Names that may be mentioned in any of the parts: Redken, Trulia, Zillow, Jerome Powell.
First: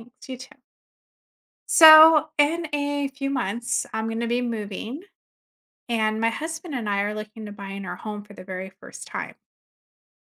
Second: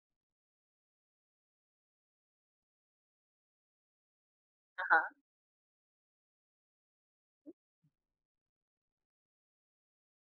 Thanks, you too. So, in a few months, I'm going to be moving, Huh? and my husband and I are looking to buying our home for the very first time.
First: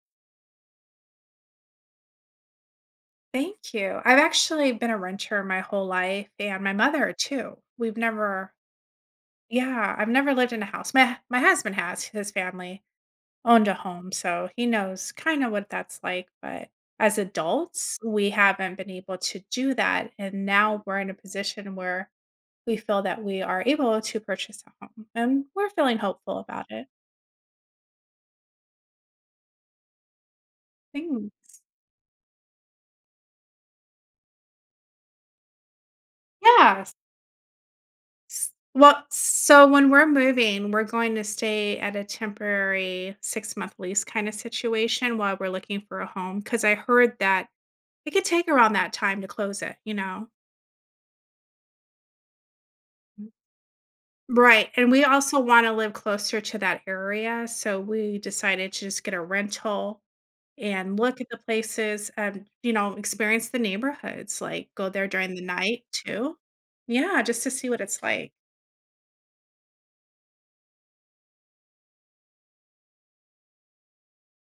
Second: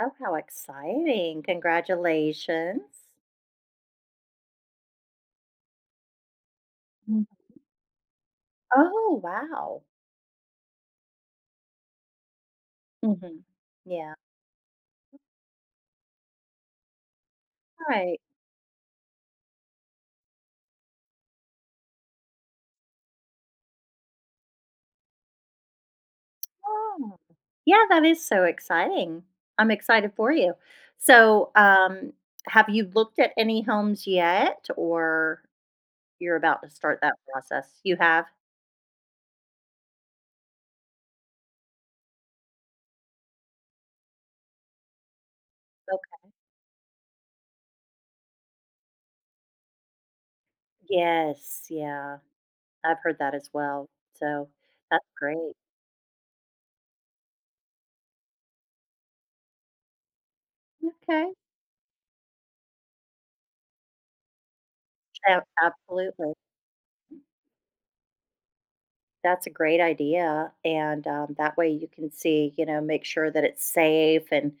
Oh, how exciting. Congratulations. Thank you. I've actually been a renter my whole life, and my mother Mhm. too. We've never, Oh, wow. yeah, I've never lived in a house. My husband has. His family Mhm. owned a home, Yeah. so he knows kind of what that's like. But as All adults, right. we haven't been able to do that, and now we're in a position where we feel that we are able to purchase a home, and we're feeling hopeful about it. Oh. Yeah, that is so exciting. I'm excited for you. Thanks. So, um, have you looked at any homes yet, or you're about to Yes. start that process? You have? Well, so when we're moving, we're going to stay at a temporary six-month lease kinda situation while we're looking for a Okay. home, because I heard that it could take around that time to close it? Yes, yeah. I've heard that as well. So, Right, and we that's also great. wanna live closer to that area, so we decided to just get a rental and look at Okay. the places, you know, experience the neighborhoods, like, go there during the Yeah, night absolutely. too. Yeah, just to see what it's like. That's a great idea, and, that way you can see, make sure that it's safe, and,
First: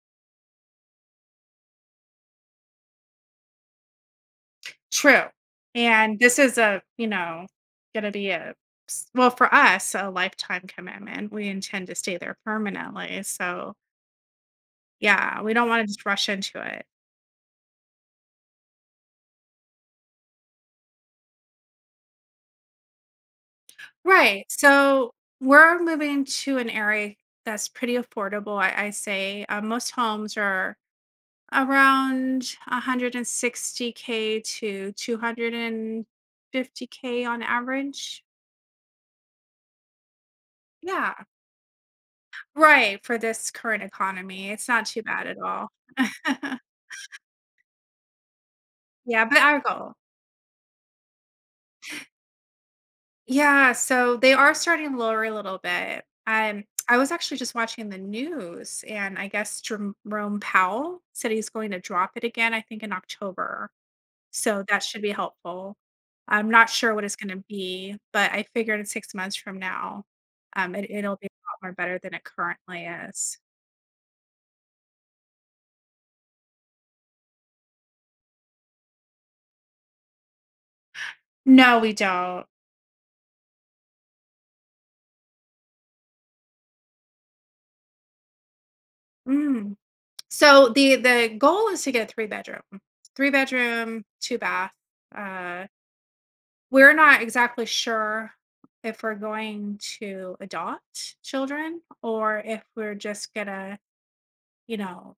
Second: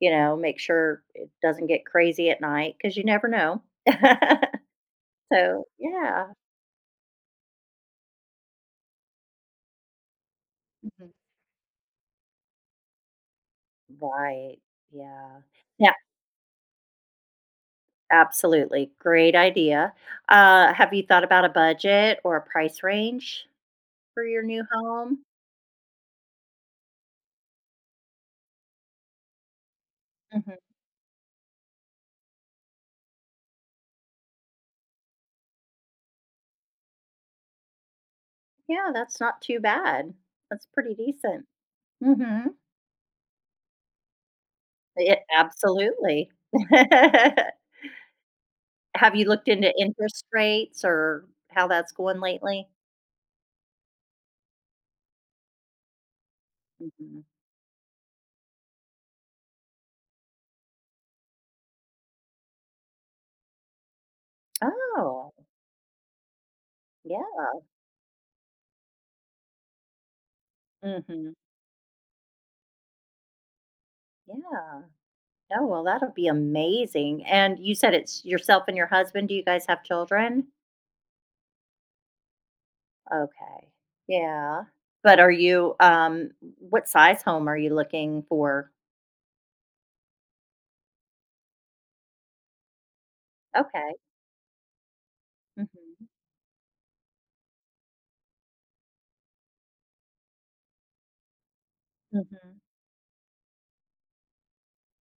make sure it doesn't get crazy at night because you never know. True. So, And yeah. this is a, you know, gonna be a s well, for us, a lifetime Mhm. commitment. We intend to stay there permanently, so, Right, yeah, yeah. we don't wanna Yeah, just rush into it. absolutely, great idea. Have you thought about a budget or a price range for your Right, new so home? we're moving to an area that's pretty affordable, I say, most homes Mhm. are around 160K to 250K on average. Yeah, that's not too bad. That's pretty Yeah. decent. Mhm. Right, for this current economy, it's not too Yeah, bad at all. absolutely. Have Yeah, you but looked our into goal. interest rates or how that's going lately? Yeah, so they are starting lower a little bit. I was Mhm. actually just watching the news, and I guess Jerome Powell said he's going to drop it again, I think in October. So that should be Oh, helpful. I'm not sure what it's gonna yeah. be, but I figured in 6 months from now, it'll be a Mhm. lot more better than it currently is. Yeah. Oh, well, that'll be amazing, and you said it's yourself and your husband, do you guys have children? No, we don't. Okay. Yeah. But are you, what size home are you looking for? Mm. So the goal is to get a 3 bedroom. 3 Okay. bedroom, 2 bath. Uh, Mhm. we're not exactly sure if we're going to adopt children or Mhm. if we're just gonna, you know,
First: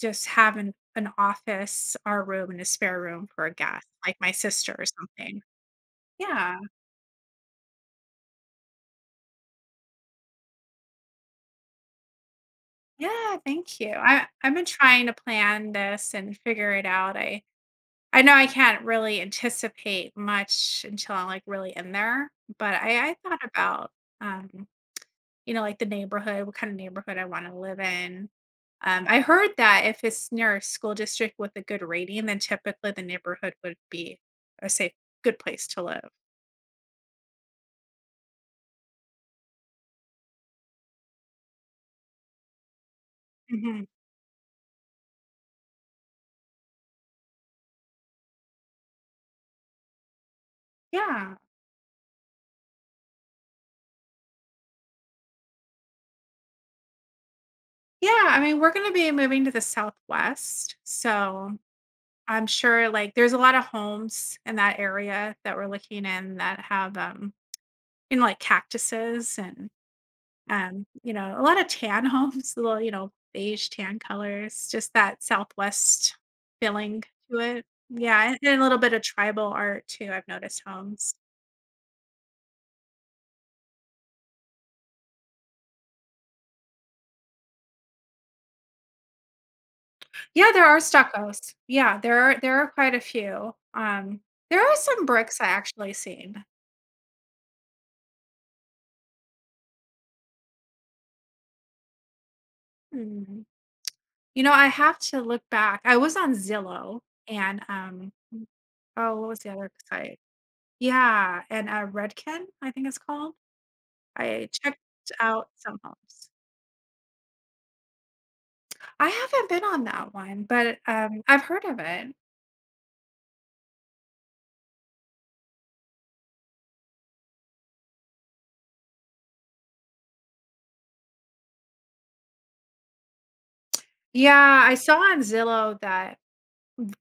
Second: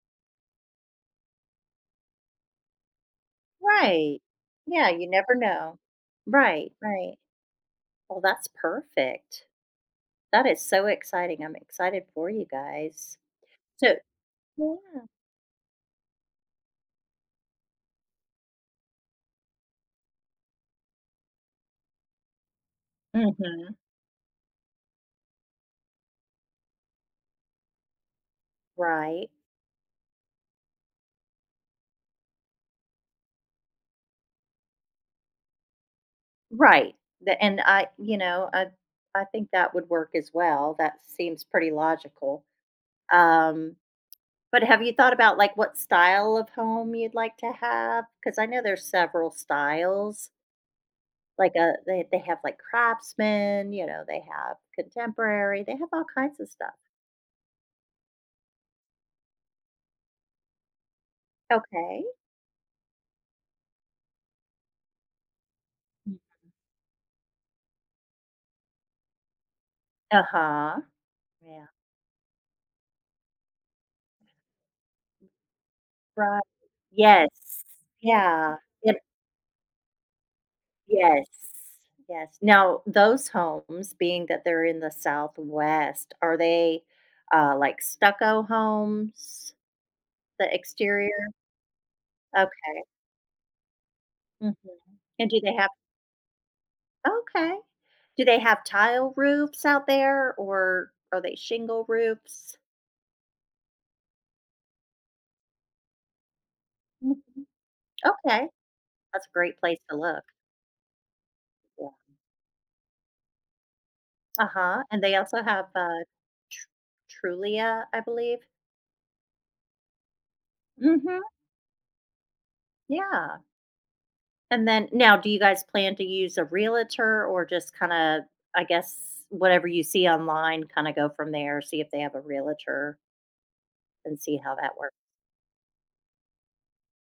just have an office, our room, and a spare room for a guest, like Right. my sister or Yeah, you never something. know. Yeah. Right, right. Well, that's perfect. That is so exciting, I'm excited for you guys. Yeah, thank you. So, I've been yeah. trying to plan this and figure it out. I know I can't really anticipate much until I'm, like, really in there, but I thought Mhm. about, um, you know, like, the neighborhood, what kinda neighborhood I wanna live in. I Right. heard that if it's near a school district with a good rating, then typically the neighborhood would be a safe good place to live. Right. The and I you know, I think that would work as well. That seems pretty logical. Um, Mhm. but have you thought about, like, what style of home you'd like to have? Because I know there's several styles. Yeah. Like, they have, like, craftsman, they have contemporary, they have all kinds of stuff. Yeah, I mean, we're gonna be moving to the Southwest, so Okay. I'm sure like there's a lot of homes in that area that we're looking in that have you know like cactuses and Uh-huh. You know a lot of Yeah. tan homes, little you know beige tan colors, just that Southwest Right. feeling Yes. to it. Yeah, and Yeah. A little bit of tribal art too. I've noticed homes. Yes. Yes. Now, those homes, being that they're in the Southwest, are they, like stucco homes, Yeah, the there are exterior? stuccos. Yeah, there are Okay. quite a few. There are Mhm. some And bricks do I they have actually seen. okay. Do they have tile roofs out there, or are they shingle roofs? Mm-hmm. You know, I have to look back. I was on Zillow Mhm. and, Okay. oh, That's what a was the great other place to site? look. Yeah, and, Yeah. Redken, I think it's called. I checked Uh-huh, and they also out have, some homes. Tr Trulia, I believe? I haven't been on that one, but, Mhm. I've heard of it. Yeah. And then now do you guys plan to use a realtor, or just kinda, I guess, whatever you see online, kinda go from there, see if they have a realtor and see how Yeah, I that works? saw on Zillow that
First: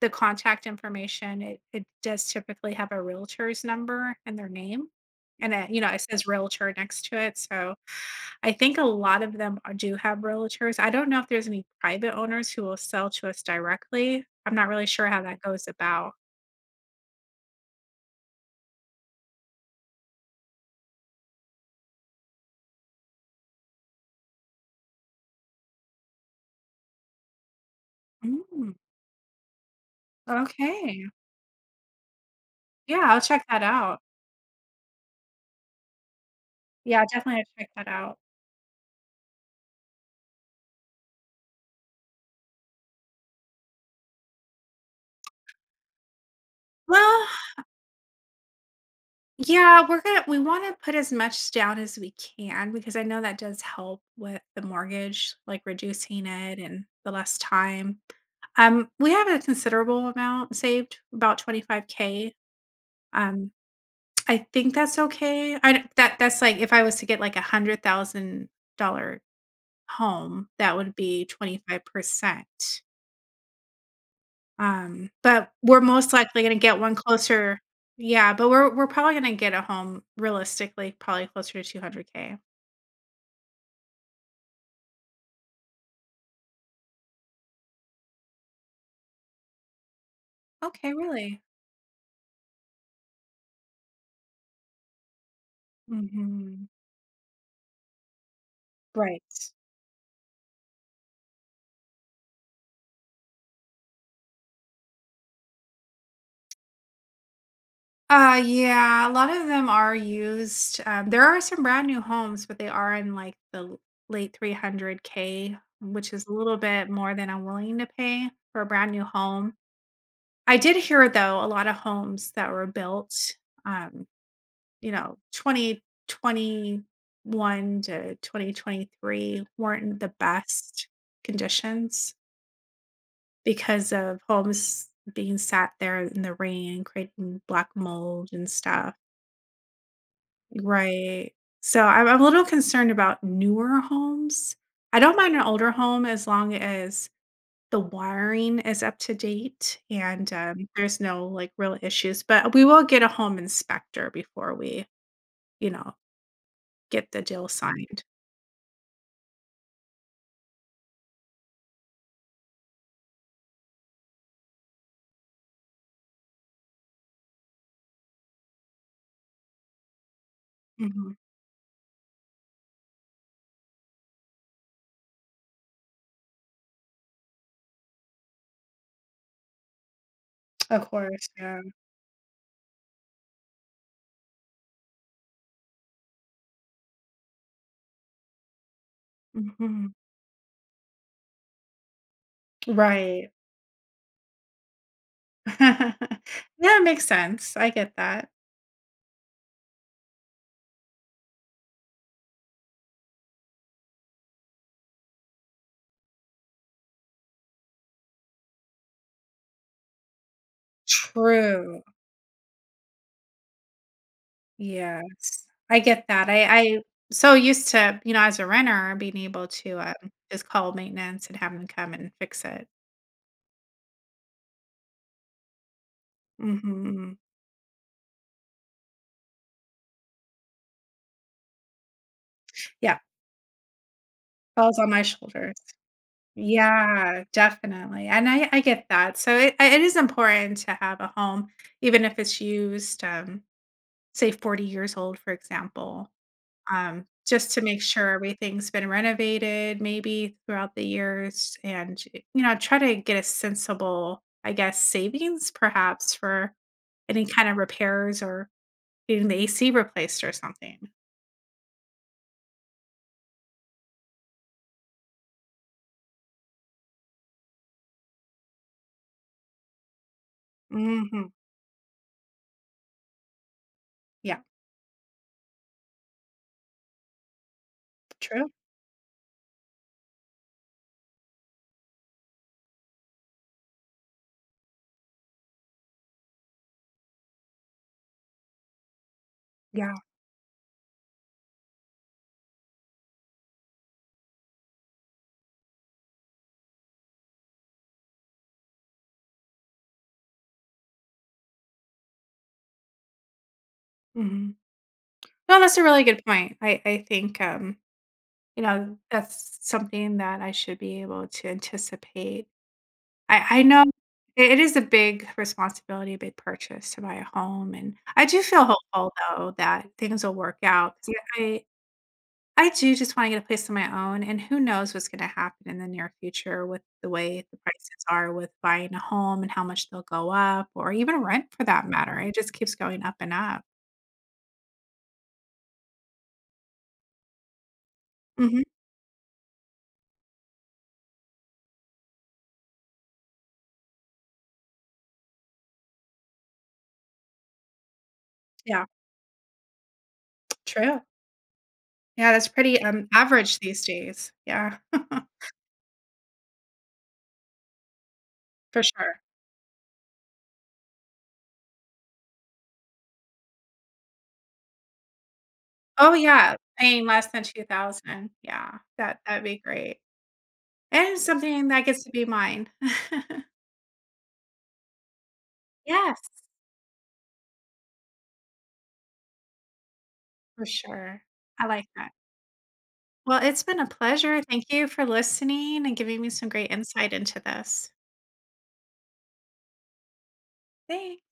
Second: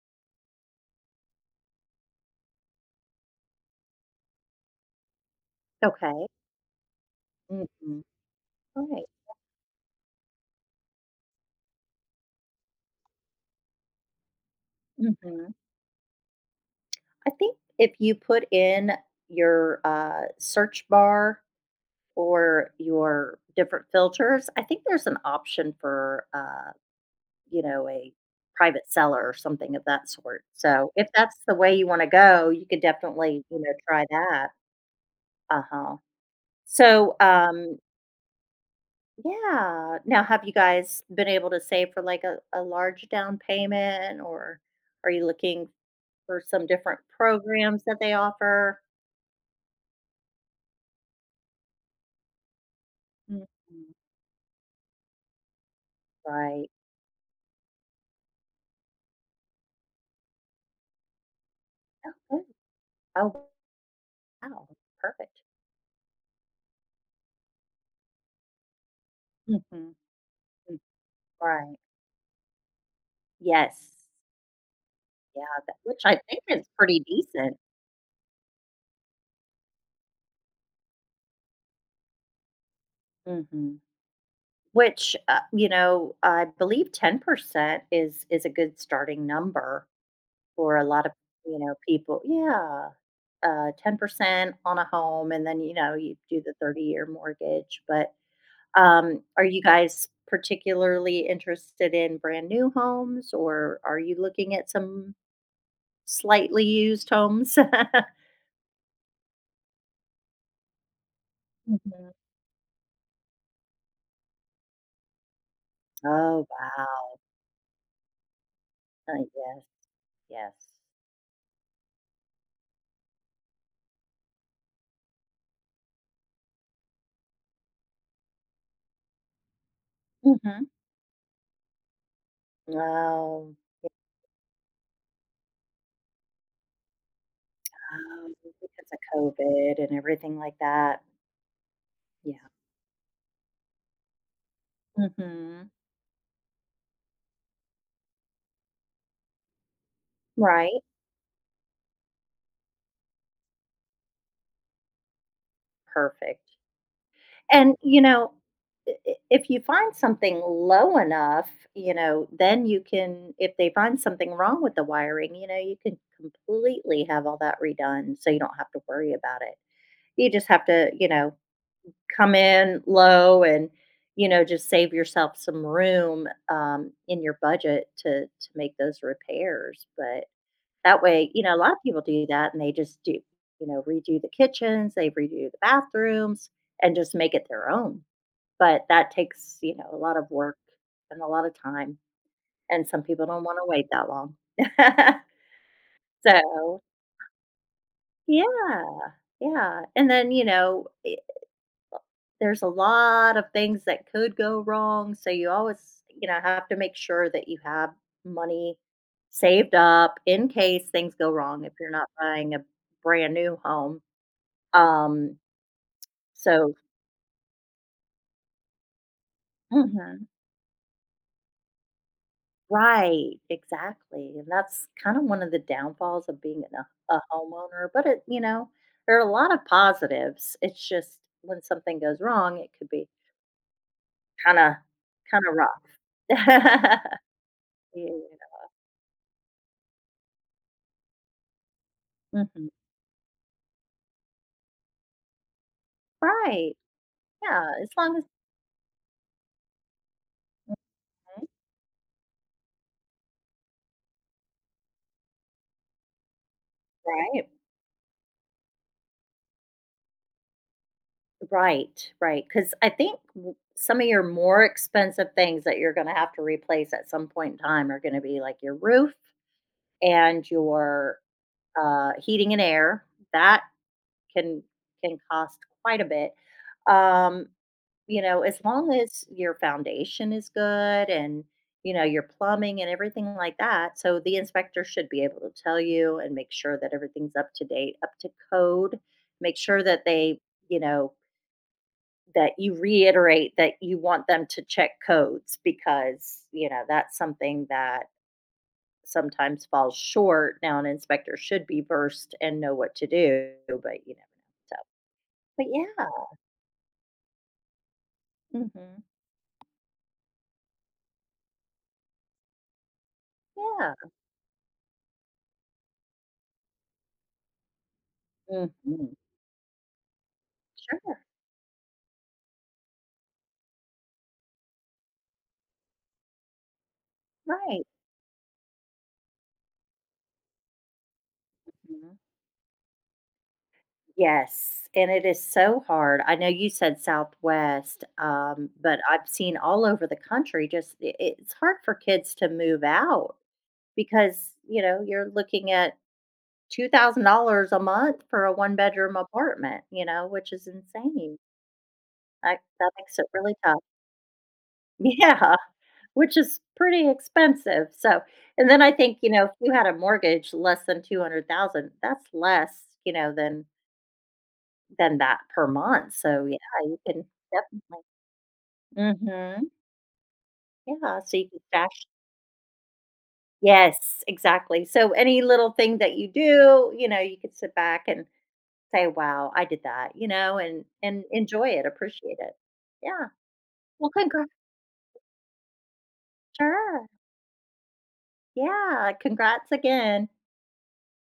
the contact information, it does typically have a realtor's number and their name, and, you know, it says Okay. realtor next to it, so Mhm. I think a Right. lot of them are do have realtors. I don't know if there's any private owners who will sell to us directly. I'm not really sure how that Mhm. goes about. I think if you put in your, search bar or your different filters, I think there's an option for, a Mm, private seller or something of that sort. So, okay. if that's the way you wanna go, you could Yeah, I'll definitely, check you that know, out. try that. Uh-huh. Yeah, So, definitely check um that out. yeah. Now, have you guys been able to save for, like, a large down payment, or are you looking for some different Well, programs that they offer? yeah, we want to put as much down as we can because I know that Mhm. does help with the mortgage, like reducing it Right. and the less time. We have a considerable amount saved, about 25K. Oh. Oh, Um, I wow. think that's Perfect. okay. I that that's like if I was to get like a $100,000 Mhm. home, that Mm, would be right. 25%. Yes. Yeah, But that, we're which most I think likely gonna is get one pretty decent. closer. Yeah, but we're probably gonna get a home realistically probably closer to 200K. Mhm. Which, you know, I believe 10% is a good starting number for a Okay, lot of, really? you know, people. Yeah, 10% on a home, and then, you know, you do the Mhm. 30-year mortgage. But, Right. Are you guys particularly interested in brand new homes, or are you looking at some slightly used homes? Yeah, a lot of them are used. There are some brand new Mhm. homes, but they are in like the l- late 300K, which is a Oh, little bit more wow. than I'm willing to pay for a brand new home. Yes, yes. I did hear, though, a lot of homes that were built, um, you know, 2021 to 2023 weren't the Mhm. best conditions Oh, because of homes being sat there in the rain, creating black mold oh, and because stuff. of COVID and everything like that. Right. So I'm a Yeah. little concerned about newer homes. I don't mind an Mhm. older home as long as the wiring is up to date and Right. there's no like real issues. But we will get a home inspector before we, you know, Perfect. get the deal And, you signed. know, I if you find something low enough, you know, then you can, if they find something wrong with the wiring, you know, you can completely have all that redone, so you don't have to worry about it. You just have to, you Mhm. know, come in low and, you know, just save yourself some room, in your budget to make those repairs. But Of that course. way, you know, a Yeah. lot of people do that, and they just do, you know, redo the kitchens, they redo the bathrooms, and just make it their own. But that takes, you know, Mhm. a lot of work and a lot of time, and some people Right. don't wanna wait that long. Yeah, So, it makes sense. I get that. yeah, yeah, and then, you know, I there's a lot of things that could go wrong, so you always, you know, have to make sure that you have money saved up in case things go wrong if True. you're not buying a brand new home. Um, Yes, I get that. So I so used to, you know, as a renter, being able to, Mhm. just call maintenance and have them come and fix it. Right, exactly, and that's kind of one of the downfalls of being a Mhm. a homeowner. But it, you know, there are a lot of positives, it's just when something goes wrong, it could Yeah, be kinda falls on my kinda shoulders. rough. Yeah, definitely, and I Yeah. I get that. So it is important to have a home, even if it's Mhm. used, say, 40 years old, for example. Right, Just to yeah, make as sure long as. everything's been renovated maybe throughout the Mhm, years and, you know, try to get a sensible, I guess, savings perhaps for any kind right, of repairs or getting the AC replaced or something. Right. Because I think w some of your more expensive things that you're gonna have to replace at some point in time are gonna be, like, your roof and your, Mhm. Heating and air. That Yeah. can can cost quite a bit. Um, you know, True. as long as your foundation is good, and you know your plumbing and everything like that, so the inspector should be able to tell you and make sure that everything's up to date, up to code. Make sure Yeah. that they, you know, that you reiterate that you want them to check codes, because you know that's something that sometimes falls short. Now an inspector should be versed and know what to do, but you never Mhm. know. So, No, but that's a really yeah. good point. I think, you know, Mhm. that's something that I should be able to anticipate. I know Yeah. it is a big responsibility, a big purchase to buy a home, and I do feel hopeful, Mhm. though, that things will work out 'cause Sure. I do just wanna get a place of my own, and who knows what's gonna happen in the near future with the way the Right. prices are with buying a home and how much they'll go up or even rent for that Mhm. matter. It just keeps going up and up. Yes, and it is so hard. I know you said Southwest, Mhm. But I've seen all over the country, just I it's hard for kids to move out because, you know, you're looking at $2,000 a month for a Yeah. one-bedroom apartment, you know, which is True. insane. Yeah, that's Like, pretty, that makes it really average these tough. days. Yeah. Yeah. Which is pretty expensive. So, and then For I think, sure. you know, if you had a mortgage less than 200,000, that's less, you know, than that per Oh, month, so yeah. yeah, you Paying can less than definitely. 2,000. Yeah. That that'd be Mhm. great. And Yeah, so you can something that gets stash. to be mine. Yes, exactly, so any little thing that you Yes. do, you know, you could sit back and say, "Wow, I did that," you know, For sure. and I enjoy like it, that. appreciate it. Yeah. Well, it's been a Well, pleasure. congrats. Thank you for listening and giving me some great Sure. insight into this. Yeah, congrats again. Thanks.